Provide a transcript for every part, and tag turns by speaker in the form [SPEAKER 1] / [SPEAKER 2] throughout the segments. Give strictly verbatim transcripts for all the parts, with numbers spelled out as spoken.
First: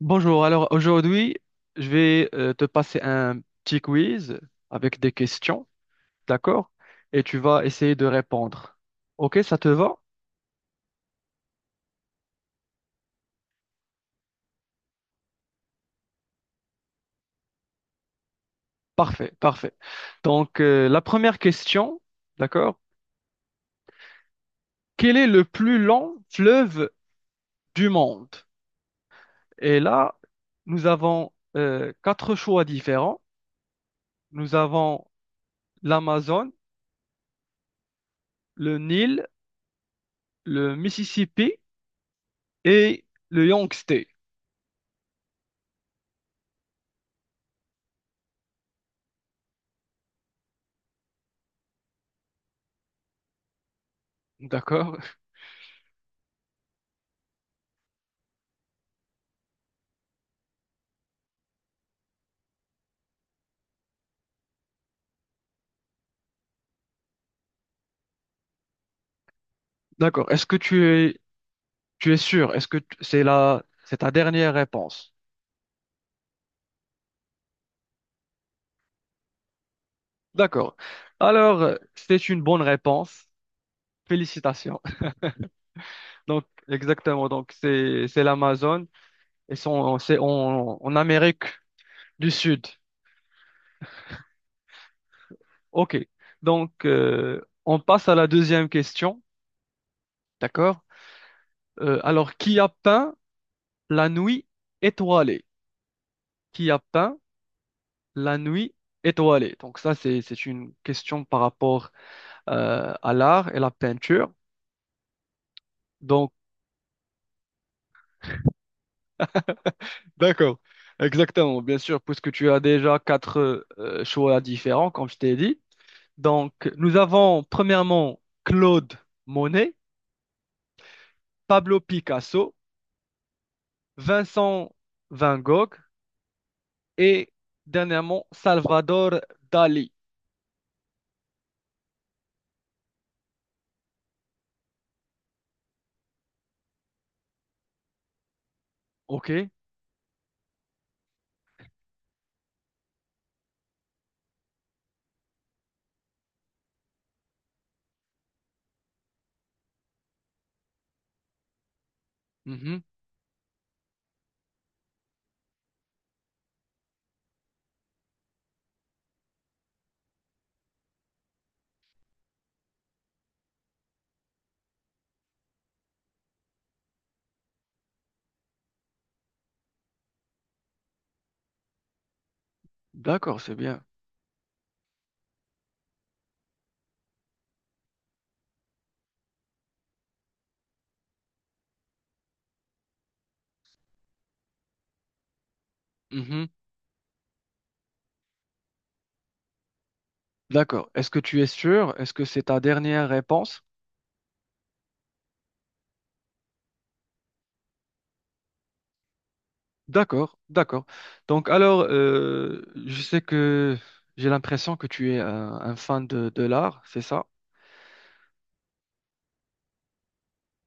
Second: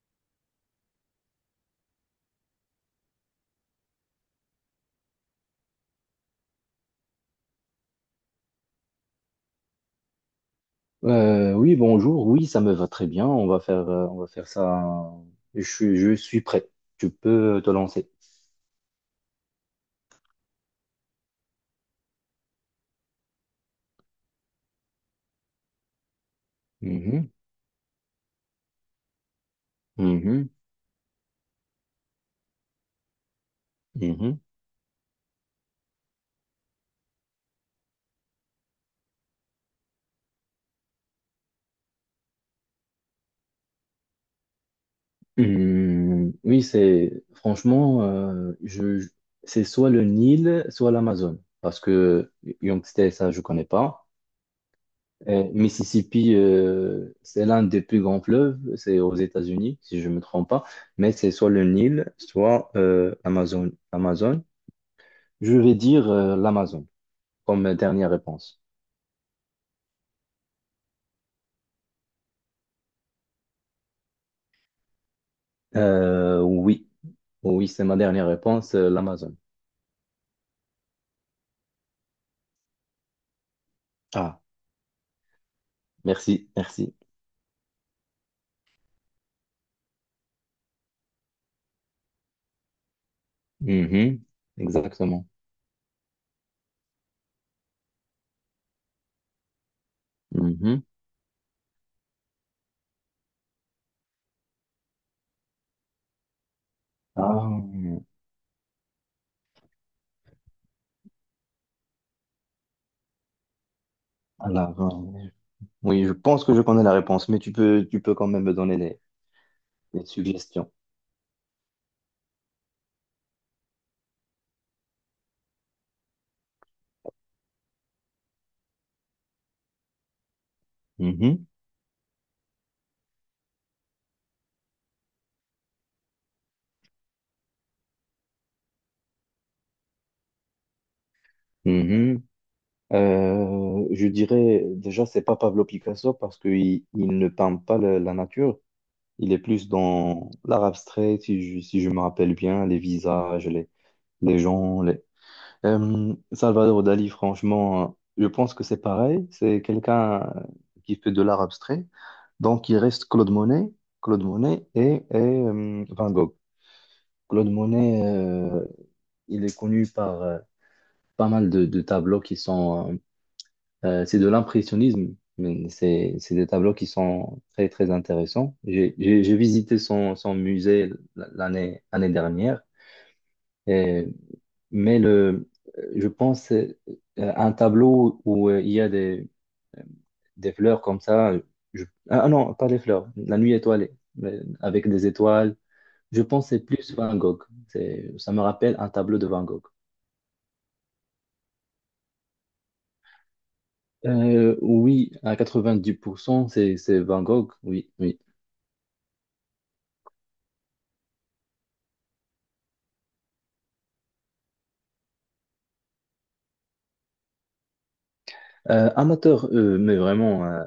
[SPEAKER 1] Bonjour, alors aujourd'hui, je vais euh, te passer un petit quiz avec des questions, d'accord? Et tu vas essayer de répondre. Ok, ça te va?
[SPEAKER 2] Euh, oui, bonjour. Oui, ça me va très bien. On va faire, euh, on va faire ça. Je, suis- je suis prêt. Tu peux te lancer.
[SPEAKER 1] Parfait, parfait. Donc, euh, la première question, d'accord? Quel est le plus long fleuve
[SPEAKER 2] Mhm,
[SPEAKER 1] du monde? Et là,
[SPEAKER 2] mhm,
[SPEAKER 1] nous avons euh, quatre choix différents.
[SPEAKER 2] mhm.
[SPEAKER 1] Nous avons l'Amazone, le Nil, le Mississippi et le Yangtze.
[SPEAKER 2] Hum, oui, c'est franchement, euh, je, je- c'est soit le Nil, soit l'Amazone, parce que Yangtze, ça, je connais pas.
[SPEAKER 1] D'accord?
[SPEAKER 2] Euh, Mississippi, euh, c'est l'un des plus grands fleuves. C'est aux États-Unis, si je me trompe pas. Mais c'est soit le Nil, soit euh, l'Amazone. Amazon. Je vais dire l'Amazon comme dernière réponse.
[SPEAKER 1] D'accord. Est-ce que tu es, tu es sûr? Est-ce que t- c'est la, c'est ta dernière réponse?
[SPEAKER 2] Euh, oui, oui, c'est ma dernière réponse, euh, l'Amazon.
[SPEAKER 1] D'accord. Alors, euh, c'est une bonne réponse.
[SPEAKER 2] Ah,
[SPEAKER 1] Félicitations. Donc,
[SPEAKER 2] merci, merci.
[SPEAKER 1] exactement. Donc, c'est, c'est l'Amazon et sont, c'est en, en Amérique du Sud.
[SPEAKER 2] Mhm. Exactement.
[SPEAKER 1] OK. Donc, euh, on passe à la deuxième question. D'accord?
[SPEAKER 2] Mhm.
[SPEAKER 1] Euh, alors, qui a peint la nuit étoilée? Qui a peint
[SPEAKER 2] Ah,
[SPEAKER 1] la nuit étoilée. Donc ça, c'est, c'est une question par rapport euh, à l'art et la peinture.
[SPEAKER 2] alors, euh, oui, je
[SPEAKER 1] Donc,
[SPEAKER 2] pense que je connais la réponse, mais tu peux, tu peux quand même me donner des, des
[SPEAKER 1] d'accord,
[SPEAKER 2] suggestions.
[SPEAKER 1] exactement, bien sûr, puisque tu as déjà quatre euh, choix différents, comme je t'ai dit. Donc, nous avons premièrement Claude Monet,
[SPEAKER 2] Mhm,
[SPEAKER 1] Pablo Picasso, Vincent Van Gogh et dernièrement Salvador Dali.
[SPEAKER 2] mhm. Euh, je dirais déjà, c'est pas Pablo Picasso parce qu'il il ne peint pas le- la nature. Il est
[SPEAKER 1] OK?
[SPEAKER 2] plus dans l'art abstrait, si je, si je me rappelle bien, les visages, les, les gens, les. Euh, Salvador Dali, franchement, je pense que c'est pareil. C'est quelqu'un euh, qui fait de l'art abstrait. Donc, il
[SPEAKER 1] Mhm.
[SPEAKER 2] reste Claude Monet, Claude Monet, et, et, euh, Van Gogh. Claude Monet, euh, il est connu par euh, pas mal de, de tableaux qui sont, euh, euh, c'est de l'impressionnisme, mais c'est c'est des tableaux qui sont très, très intéressants. J'ai j'ai- j'ai visité son, son musée l'année l'année dernière.
[SPEAKER 1] D'accord, c'est bien.
[SPEAKER 2] Mais le, je pense euh, à un tableau où euh, il y a des, des fleurs comme ça. je- Ah non, pas des fleurs, la nuit étoilée, mais avec des étoiles. Je pense
[SPEAKER 1] Mhm.
[SPEAKER 2] que c'est plus Van Gogh. C'est, ça me rappelle un tableau de Van Gogh.
[SPEAKER 1] D'accord. Est-ce que tu es sûr? Est-ce que c'est ta dernière réponse?
[SPEAKER 2] Euh, oui, à quatre-vingt-dix pour cent, c'est, c'est Van Gogh, oui, oui.
[SPEAKER 1] D'accord, d'accord. Donc alors, euh, je sais que j'ai l'impression que tu es un, un fan de, de l'art, c'est ça?
[SPEAKER 2] Euh, amateur, euh, mais vraiment euh,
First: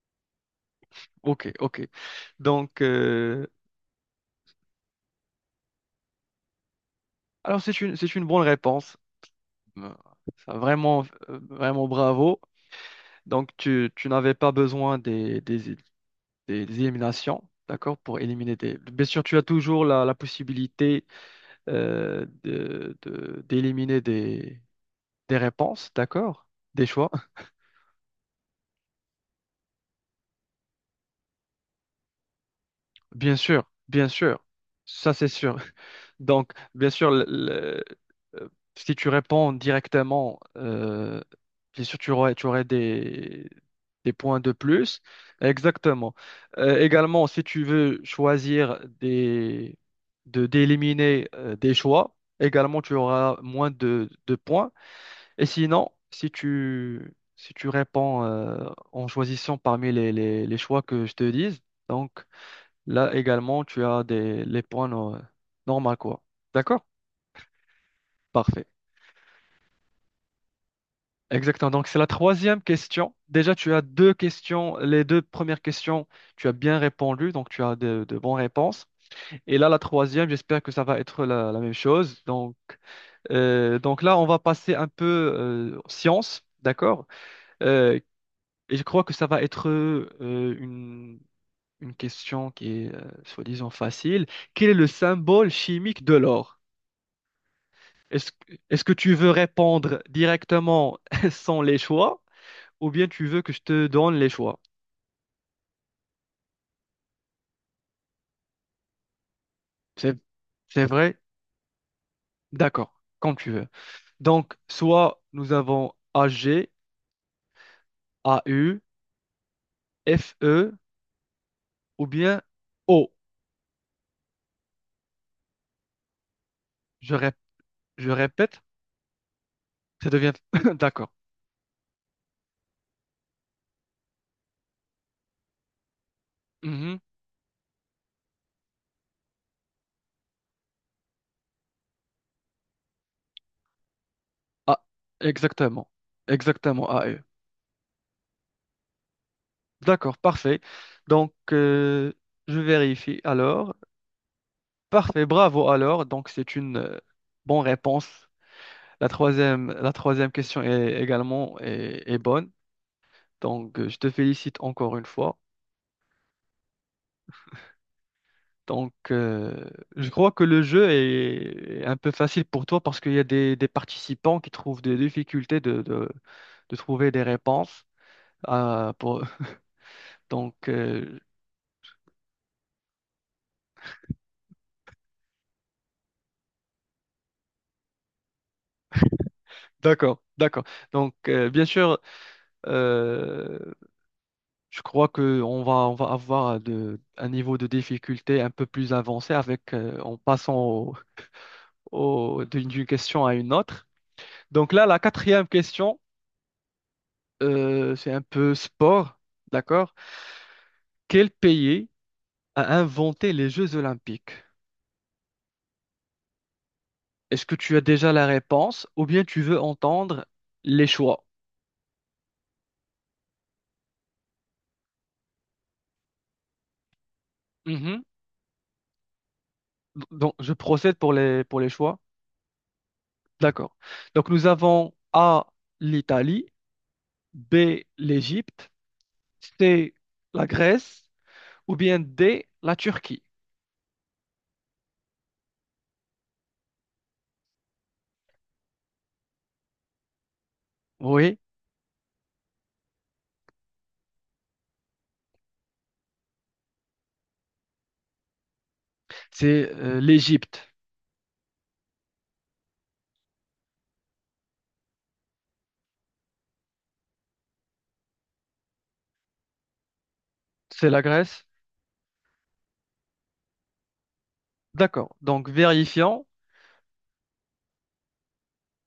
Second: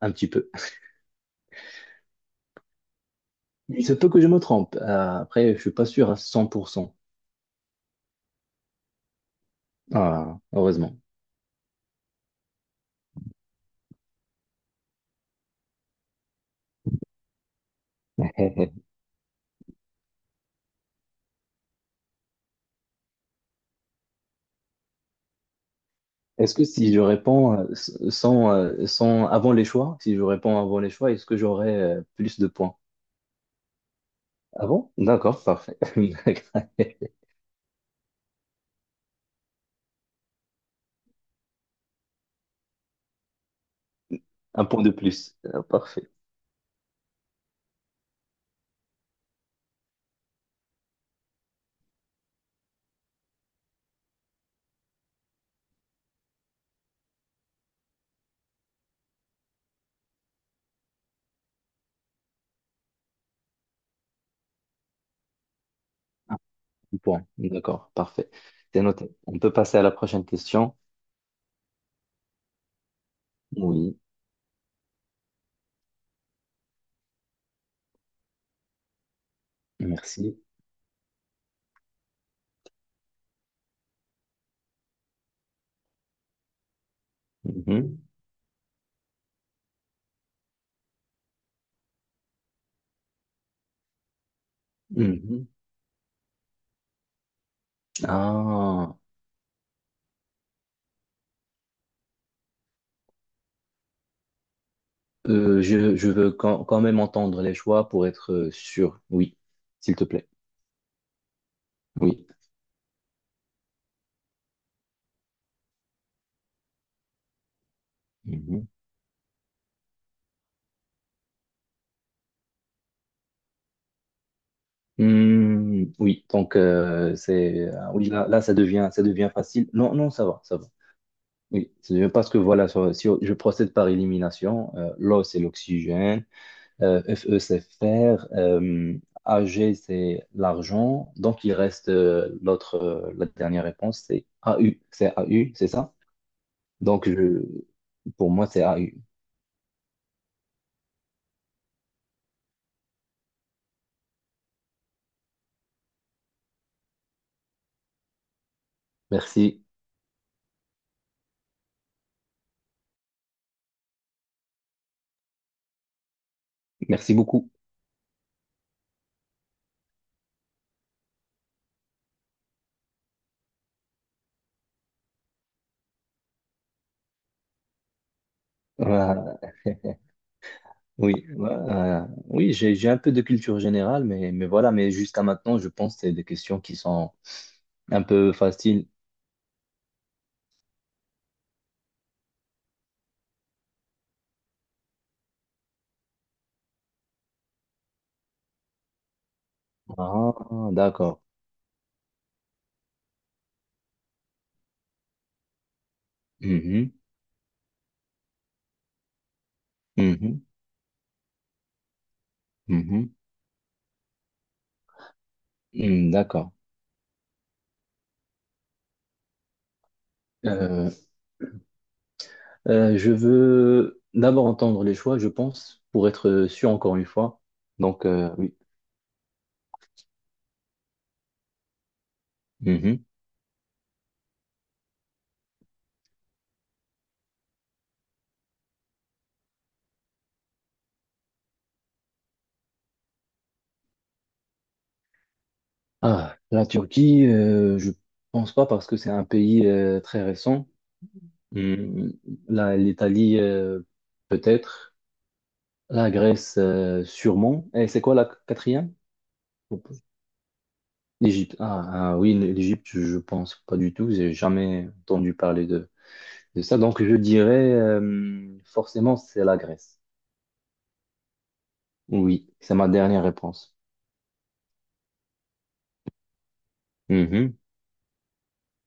[SPEAKER 2] un petit peu.
[SPEAKER 1] Ok, ok. Donc, euh,
[SPEAKER 2] Il se peut que je me trompe. Euh, après, je suis pas sûr à cent pour cent.
[SPEAKER 1] alors c'est une, c'est une bonne réponse. Euh,
[SPEAKER 2] Ah,
[SPEAKER 1] Ça,
[SPEAKER 2] heureusement.
[SPEAKER 1] vraiment, euh, vraiment bravo. Donc tu, tu n'avais pas besoin des, des, des des éliminations, d'accord, pour éliminer des... Bien sûr, tu as toujours la, la possibilité euh, de, de- d'éliminer des, des réponses, d'accord,
[SPEAKER 2] Est-ce que
[SPEAKER 1] des
[SPEAKER 2] si je
[SPEAKER 1] choix.
[SPEAKER 2] réponds euh, s- sans, euh, sans avant les choix, si je réponds avant les choix, est-ce que j'aurai euh, plus de points?
[SPEAKER 1] Bien sûr, bien sûr,
[SPEAKER 2] Ah bon?
[SPEAKER 1] ça c'est
[SPEAKER 2] D'accord,
[SPEAKER 1] sûr.
[SPEAKER 2] parfait.
[SPEAKER 1] Donc, bien sûr, le- le- euh, si tu réponds directement, euh, bien sûr, tu aurais, tu aurais des, des points de
[SPEAKER 2] Un point de
[SPEAKER 1] plus.
[SPEAKER 2] plus. Ah, Parfait.
[SPEAKER 1] Exactement. Euh, également, si tu veux choisir des, de, d'éliminer euh, des choix, également, tu auras moins de, de points. Et sinon, si tu, si tu réponds euh, en choisissant parmi les, les, les choix que je te dise, donc, là également, tu as des, les points no- normaux, quoi. D'accord?
[SPEAKER 2] Un point. D'accord, parfait.
[SPEAKER 1] Parfait.
[SPEAKER 2] C'est noté. On peut passer à la prochaine question.
[SPEAKER 1] Exactement. Donc, c'est la troisième question. Déjà, tu as
[SPEAKER 2] Oui,
[SPEAKER 1] deux questions. Les deux premières questions, tu as bien répondu. Donc, tu as de, de bonnes réponses. Et là, la troisième,
[SPEAKER 2] merci.
[SPEAKER 1] j'espère que ça va être la, la même chose. Donc, euh, donc là, on va passer un peu euh, science. D'accord? Euh,
[SPEAKER 2] Mhm.
[SPEAKER 1] et je crois que ça va être euh, une, une question qui est, euh, soi-disant, facile. Quel est le
[SPEAKER 2] Mhm.
[SPEAKER 1] symbole chimique de l'or? Est-ce, que est-ce que
[SPEAKER 2] Ah,
[SPEAKER 1] tu veux répondre directement sans les choix ou bien tu veux que je te donne les choix?
[SPEAKER 2] euh, je, je veux quand, quand même entendre les choix pour être euh, sûr. Oui, s'il te
[SPEAKER 1] C'est,
[SPEAKER 2] plaît.
[SPEAKER 1] c'est vrai?
[SPEAKER 2] Oui.
[SPEAKER 1] D'accord, comme tu veux. Donc, soit nous avons A A G A
[SPEAKER 2] Mhm.
[SPEAKER 1] U F E ou bien O.
[SPEAKER 2] Hmm, oui, donc
[SPEAKER 1] Je,
[SPEAKER 2] euh,
[SPEAKER 1] rép-
[SPEAKER 2] c'est euh,
[SPEAKER 1] je
[SPEAKER 2] oui là, là ça
[SPEAKER 1] répète,
[SPEAKER 2] devient ça devient facile. Non
[SPEAKER 1] ça
[SPEAKER 2] non, ça
[SPEAKER 1] devient...
[SPEAKER 2] va ça va.
[SPEAKER 1] D'accord.
[SPEAKER 2] Oui, ça devient parce que voilà ça si je procède par élimination, euh, l'O c'est l'oxygène,
[SPEAKER 1] Mhm.
[SPEAKER 2] euh, Fe c'est fer, euh, Ag c'est l'argent, donc il reste euh, l'autre euh, la dernière réponse c'est AU
[SPEAKER 1] Ah,
[SPEAKER 2] c'est AU c'est
[SPEAKER 1] exactement.
[SPEAKER 2] ça?
[SPEAKER 1] Exactement, A
[SPEAKER 2] Donc
[SPEAKER 1] E.
[SPEAKER 2] je Pour moi c'est A U.
[SPEAKER 1] D'accord, parfait. Donc, euh, je vérifie alors. Parfait, bravo alors. Donc, c'est une euh, bonne réponse. La
[SPEAKER 2] Merci
[SPEAKER 1] troisième, la troisième question est également est, est bonne. Donc, euh, je te félicite encore une fois.
[SPEAKER 2] merci beaucoup.
[SPEAKER 1] Donc, euh, je crois que le jeu est est un peu facile pour toi parce qu'il y a des, des participants qui trouvent des difficultés de, de, de trouver des réponses. Euh, pour...
[SPEAKER 2] Voilà.
[SPEAKER 1] Donc,
[SPEAKER 2] Oui,
[SPEAKER 1] euh,
[SPEAKER 2] ouais, euh, oui, j'ai j'ai un peu de culture générale, mais, mais voilà, mais jusqu'à maintenant, je pense que c'est des questions qui sont un peu faciles.
[SPEAKER 1] d'accord, d'accord. Donc, euh, bien sûr, euh, je crois que on va, on va avoir de, un niveau de difficulté un peu plus avancé avec, euh, en
[SPEAKER 2] Ah,
[SPEAKER 1] passant
[SPEAKER 2] d'accord.
[SPEAKER 1] au- d'une d'une question à une autre. Donc là, la quatrième question,
[SPEAKER 2] Mhm,
[SPEAKER 1] euh, c'est un peu sport, d'accord?
[SPEAKER 2] mhm,
[SPEAKER 1] Quel pays a
[SPEAKER 2] mhm,
[SPEAKER 1] inventé les Jeux Olympiques?
[SPEAKER 2] mhm, d'accord.
[SPEAKER 1] Est-ce que tu as déjà la réponse ou bien tu veux entendre les
[SPEAKER 2] Euh,
[SPEAKER 1] choix?
[SPEAKER 2] euh, je veux d'abord entendre les choix, je pense, pour être sûr encore une fois.
[SPEAKER 1] Mhm.
[SPEAKER 2] Donc, euh, oui.
[SPEAKER 1] Donc, je procède pour les, pour les choix.
[SPEAKER 2] Mhm.
[SPEAKER 1] D'accord. Donc, nous avons A, l'Italie, B, l'Égypte, C, la Grèce ou bien D, la Turquie.
[SPEAKER 2] Ah, la Turquie, euh, je pense pas parce que c'est un pays euh, très récent.
[SPEAKER 1] Oui,
[SPEAKER 2] Hmm, la- l'Italie, euh, peut-être. La Grèce, euh, sûrement. Et c'est quoi la quatrième?
[SPEAKER 1] c'est euh, l'Égypte.
[SPEAKER 2] L'Égypte. Ah, ah oui, l'Égypte, je pense pas du tout. J'ai jamais entendu parler de, de ça. Donc, je dirais euh, forcément, c'est la Grèce.
[SPEAKER 1] C'est la Grèce.
[SPEAKER 2] Oui, c'est ma dernière réponse.
[SPEAKER 1] D'accord. Donc, vérifions.
[SPEAKER 2] Mhm.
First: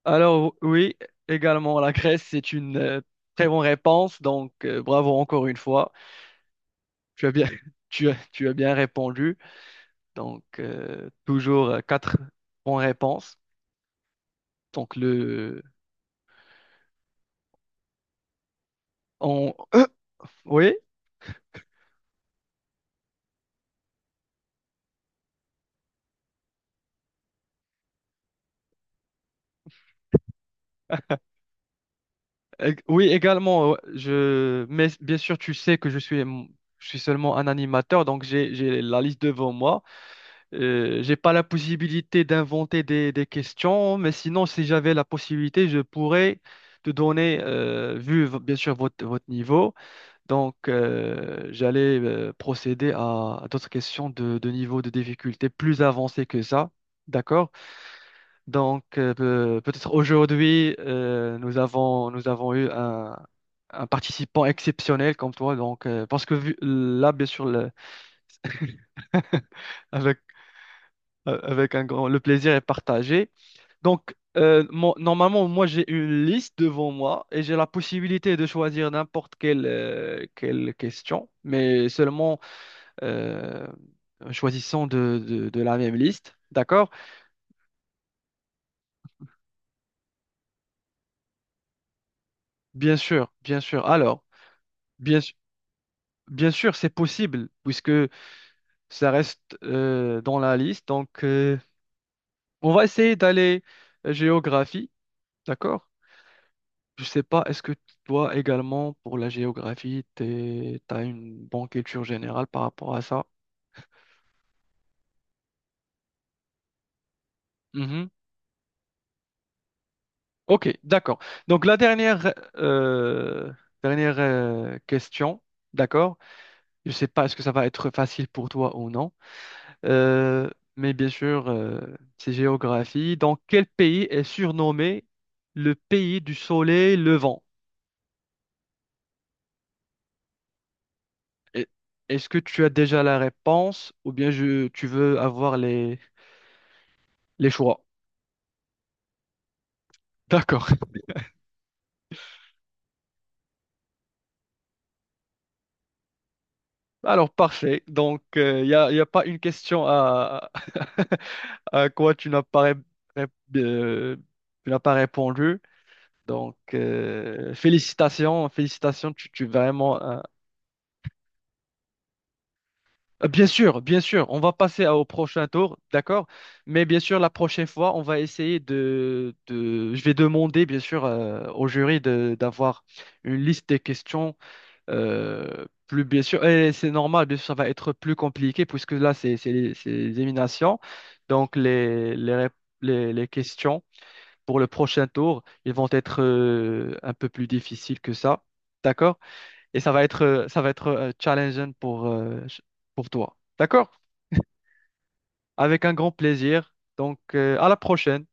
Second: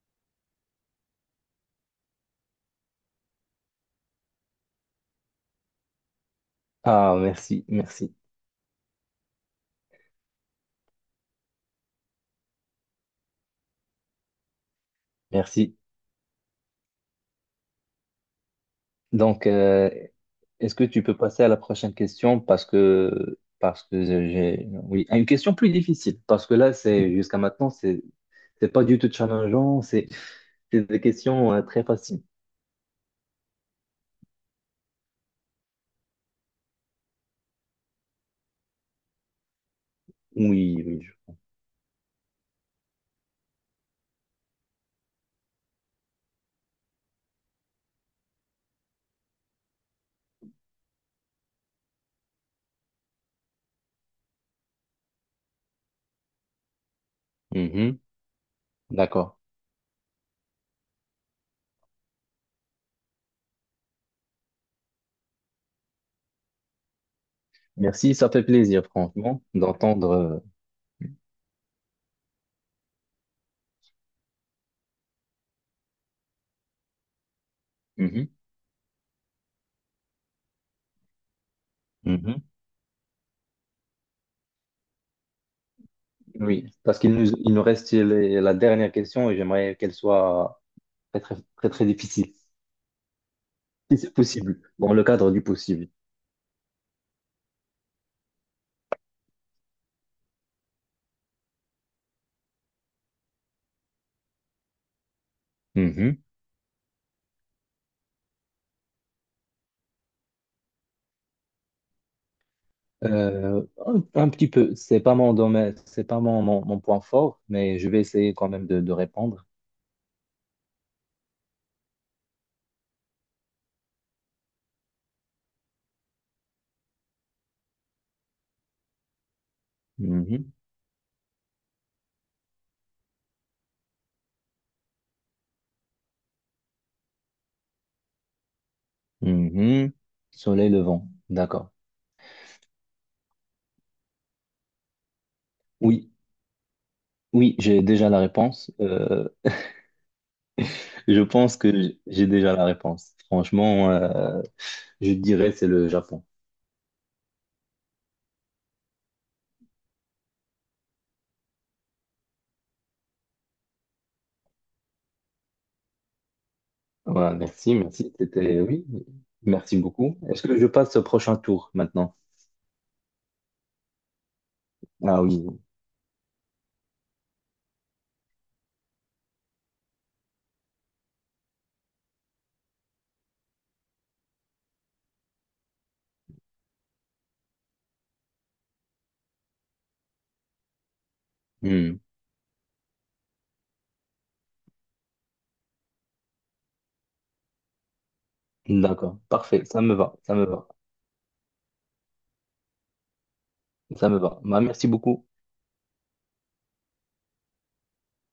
[SPEAKER 1] Alors, oui, également, la Grèce, c'est une euh, très bonne réponse. Donc, euh, bravo encore une fois.
[SPEAKER 2] Ah,
[SPEAKER 1] Tu as bien,
[SPEAKER 2] merci,
[SPEAKER 1] tu
[SPEAKER 2] merci,
[SPEAKER 1] as, tu as bien répondu. Donc, euh, toujours euh, quatre bonnes réponses. Donc, le,
[SPEAKER 2] merci. Donc,
[SPEAKER 1] on, euh,
[SPEAKER 2] euh,
[SPEAKER 1] oui,
[SPEAKER 2] est-ce que tu peux passer à la prochaine question parce que parce que j'ai oui à une question plus difficile parce que là c'est jusqu'à maintenant c'est c'est pas du tout challengeant c'est c'est des questions euh, très faciles.
[SPEAKER 1] euh, oui, également, euh, je, mais bien sûr, tu sais que je suis, je suis seulement un animateur. Donc, j'ai, j'ai la liste devant moi.
[SPEAKER 2] Oui,
[SPEAKER 1] Euh,
[SPEAKER 2] oui.
[SPEAKER 1] j'ai pas la possibilité d'inventer des, des questions, mais sinon, si j'avais la possibilité, je pourrais te donner, euh, vu v- bien sûr votre, votre niveau, donc euh, j'allais euh, procéder à, à d'autres questions de, de niveau de difficulté plus avancé que ça. D'accord?
[SPEAKER 2] Mhm,
[SPEAKER 1] Donc euh,
[SPEAKER 2] D'accord.
[SPEAKER 1] peu- peut-être aujourd'hui, euh, nous avons, nous avons eu un, un participant exceptionnel comme toi, donc euh, parce que vu- là, bien sûr, le-
[SPEAKER 2] Merci, ça fait plaisir, franchement,
[SPEAKER 1] avec,
[SPEAKER 2] d'entendre.
[SPEAKER 1] avec un grand, le plaisir est partagé. Donc, euh, mo- normalement, moi, j'ai une liste devant moi et j'ai la
[SPEAKER 2] Euh, mhm,
[SPEAKER 1] possibilité de choisir n'importe quelle, euh, quelle question, mais seulement
[SPEAKER 2] mhm.
[SPEAKER 1] euh, en choisissant de, de, de la même liste.
[SPEAKER 2] Oui,
[SPEAKER 1] D'accord?
[SPEAKER 2] parce qu'il nous, il nous reste les- la dernière question et j'aimerais qu'elle soit très, très, très, très difficile,
[SPEAKER 1] Bien sûr, bien sûr.
[SPEAKER 2] si c'est
[SPEAKER 1] Alors,
[SPEAKER 2] possible, dans le
[SPEAKER 1] bien,
[SPEAKER 2] cadre
[SPEAKER 1] su-
[SPEAKER 2] du possible.
[SPEAKER 1] bien sûr, c'est possible puisque ça reste euh, dans la liste. Donc, euh, on va essayer d'aller euh, géographie. D'accord?
[SPEAKER 2] Mhm.
[SPEAKER 1] Je sais pas, est-ce que toi également, pour la géographie, tu as une bonne culture générale par rapport à ça?
[SPEAKER 2] Euh, un, un petit peu, c'est pas mon domaine, c'est pas mon, mon, mon point fort, mais je vais
[SPEAKER 1] Mhm.
[SPEAKER 2] essayer quand même de, de répondre.
[SPEAKER 1] Ok, d'accord. Donc la dernière, euh, dernière euh, question, d'accord. Je sais pas est-ce que ça va être facile pour toi ou non. Euh,
[SPEAKER 2] Mhm,
[SPEAKER 1] mais bien sûr, euh, c'est géographie. Dans quel pays est surnommé le pays du soleil levant?
[SPEAKER 2] mhm. Soleil levant,
[SPEAKER 1] Et-
[SPEAKER 2] d'accord.
[SPEAKER 1] Est-ce que tu as déjà la réponse ou bien je, tu veux avoir les,
[SPEAKER 2] Oui,
[SPEAKER 1] les
[SPEAKER 2] oui, j'ai
[SPEAKER 1] choix?
[SPEAKER 2] déjà la réponse. Euh,
[SPEAKER 1] D'accord.
[SPEAKER 2] Je pense que j- j'ai déjà la réponse. Franchement, euh, je dirais c'est le Japon.
[SPEAKER 1] Alors, parfait. Donc, il n'y a, y a pas une question à, à quoi tu n'as pas, ré- ré- euh, tu n'as pas répondu. Donc,
[SPEAKER 2] Voilà,
[SPEAKER 1] euh,
[SPEAKER 2] merci, merci.
[SPEAKER 1] félicitations,
[SPEAKER 2] C'était oui,
[SPEAKER 1] félicitations, tu, tu es
[SPEAKER 2] merci
[SPEAKER 1] vraiment...
[SPEAKER 2] beaucoup.
[SPEAKER 1] euh,
[SPEAKER 2] Est-ce que je passe au prochain tour maintenant?
[SPEAKER 1] euh, bien sûr, bien sûr, on va passer à- au
[SPEAKER 2] Ah
[SPEAKER 1] prochain
[SPEAKER 2] oui.
[SPEAKER 1] tour, d'accord? Mais bien sûr, la prochaine fois, on va essayer de... de- je vais demander, bien sûr, euh, au jury de- d'avoir une liste des questions. Euh, plus bien sûr, et c'est normal, bien sûr, ça va être plus compliqué puisque là, c'est c'est les c'est les éliminations. Donc,
[SPEAKER 2] Hmm.
[SPEAKER 1] les, les, rép- les, les questions pour le prochain tour, ils vont être euh, un peu plus difficiles que ça. D'accord?
[SPEAKER 2] D'accord, parfait.
[SPEAKER 1] Et
[SPEAKER 2] Ça
[SPEAKER 1] ça
[SPEAKER 2] me
[SPEAKER 1] va
[SPEAKER 2] va,
[SPEAKER 1] être,
[SPEAKER 2] ça me
[SPEAKER 1] euh, ça
[SPEAKER 2] va,
[SPEAKER 1] va être euh, challengeant pour, euh, ch- pour toi. D'accord?
[SPEAKER 2] ça me va. Bah, merci beaucoup.
[SPEAKER 1] Avec un grand plaisir. Donc, euh, à la prochaine.